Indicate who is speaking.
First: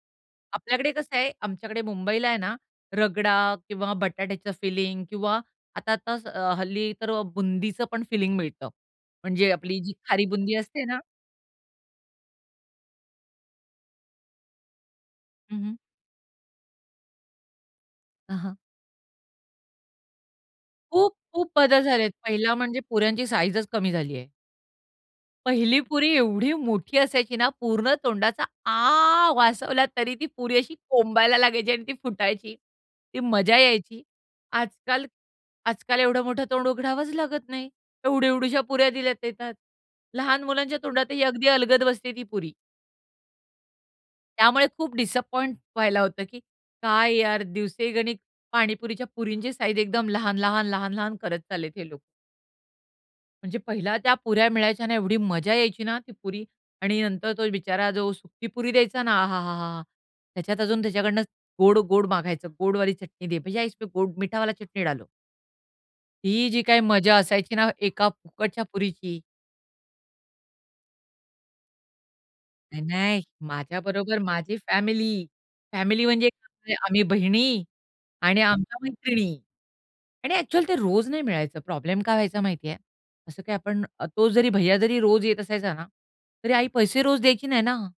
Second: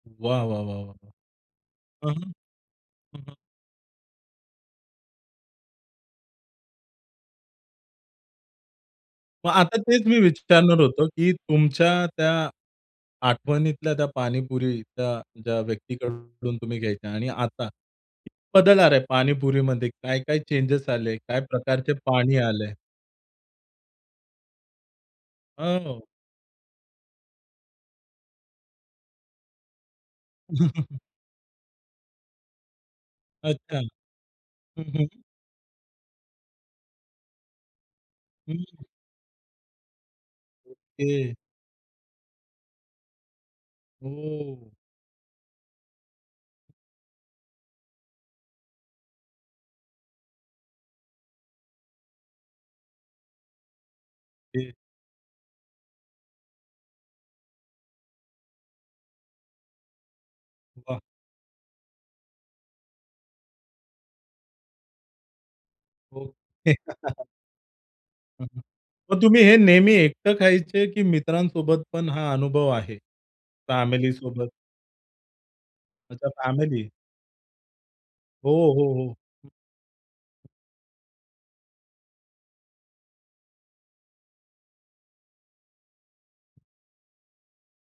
Speaker 1: वाह! वाह! वाह!
Speaker 2: आपल्याकडे
Speaker 1: वाह!
Speaker 2: कसं आहे, आमच्याकडे
Speaker 1: हं,
Speaker 2: मुंबईला आहे ना,
Speaker 1: हं.
Speaker 2: रगडा
Speaker 1: [unintelligible]
Speaker 2: किंवा बटाट्याचं फिलिंग किंवा आता आताच अ, हल्ली तर अ, बुंदीच पण फिलिंग मिळतं.
Speaker 1: मग
Speaker 2: म्हणजे
Speaker 1: आता
Speaker 2: आपली जी
Speaker 1: तेच मी
Speaker 2: खारी बुंदी
Speaker 1: विचारणार
Speaker 2: असते ना
Speaker 1: होतो की तुमच्या त्या आठवणीतल्या, त्या पाणीपुरीच्या ज्या
Speaker 2: हं, हं.
Speaker 1: व्यक्तीकडून तुम तुम्ही घ्यायच्या आणि आता
Speaker 2: हां, हां.
Speaker 1: बदल आला आहे पाणीपुरीमध्ये, काय काय चेंजेस आले? काय
Speaker 2: खूप-खूप बदल
Speaker 1: प्रकारचे
Speaker 2: झालेत.
Speaker 1: पाणी
Speaker 2: पहिला
Speaker 1: आलंय?
Speaker 2: म्हणजे पुऱ्यांची साइझच कमी झालीये.
Speaker 1: अ,
Speaker 2: पहिली
Speaker 1: हो.
Speaker 2: पुरी एवढी मोठी असायची ना, पूर्ण तोंडाचा आ वासवला तरी ती पुरी अशी कोंबायला लागायची आणि ती फुटायची, ती मजा
Speaker 1: अच्छा.
Speaker 2: यायची.
Speaker 1: हं,
Speaker 2: आजकाल
Speaker 1: हं.
Speaker 2: आजकाल एवढं मोठं तोंड उघडावच लागत नाही. एवढी एवढुशा
Speaker 1: हं.
Speaker 2: पुऱ्या दिल्या येतात. लहान मुलांच्या तोंडातही
Speaker 1: ओके.
Speaker 2: अगदी अलगद बसते ती पुरी. त्यामुळे
Speaker 1: हो.
Speaker 2: खूप डिसअपॉइंट व्हायला होतं, की काय यार दिवसेगणीक पाणीपुरीच्या पुरींची साइझ एकदम लहान-लहान-लहान-लहान करत चाललेत हे लोक. म्हणजे पहिला त्या पुऱ्या
Speaker 1: ते,
Speaker 2: मिळायच्या ना एवढी मजा यायची ना, ती पुरी आणि नंतर तो बिचारा जो सुखी पुरी द्यायचा ना आहाहाहा! त्याच्यात अजून
Speaker 1: वाह!
Speaker 2: त्याच्याकडनं गोड-गोड मागायचं. गोडवाली चटणी दे, भैय्या इसमे गोड, मीठा वाला चटणी डालो.
Speaker 1: हो.
Speaker 2: ही जी काही मजा असायची ना एका फुकटच्या पुरीची,
Speaker 1: मग तुम्ही हे नेहमी एकटं खायचे की मित्रांसोबत पण हा अनुभव
Speaker 2: नाही,
Speaker 1: आहे?
Speaker 2: नाही. माझ्याबरोबर
Speaker 1: फॅमिलीसोबत?
Speaker 2: माझी फॅमिली, फॅमिली
Speaker 1: अच्छा,
Speaker 2: म्हणजे
Speaker 1: फॅमिली?
Speaker 2: आम्ही बहिणी आणि
Speaker 1: हो,
Speaker 2: आमच्या
Speaker 1: हो, हो.
Speaker 2: मैत्रिणी. आणि अ‍ॅक्चुअली ते रोज नाही मिळायचं. प्रॉब्लेम काय व्हायचा माहितीये. असं काही आपण अ, तो जरी भैय्या जरी रोज येत असायचा ना, तरी आई पैसे रोज द्यायची नाही ना.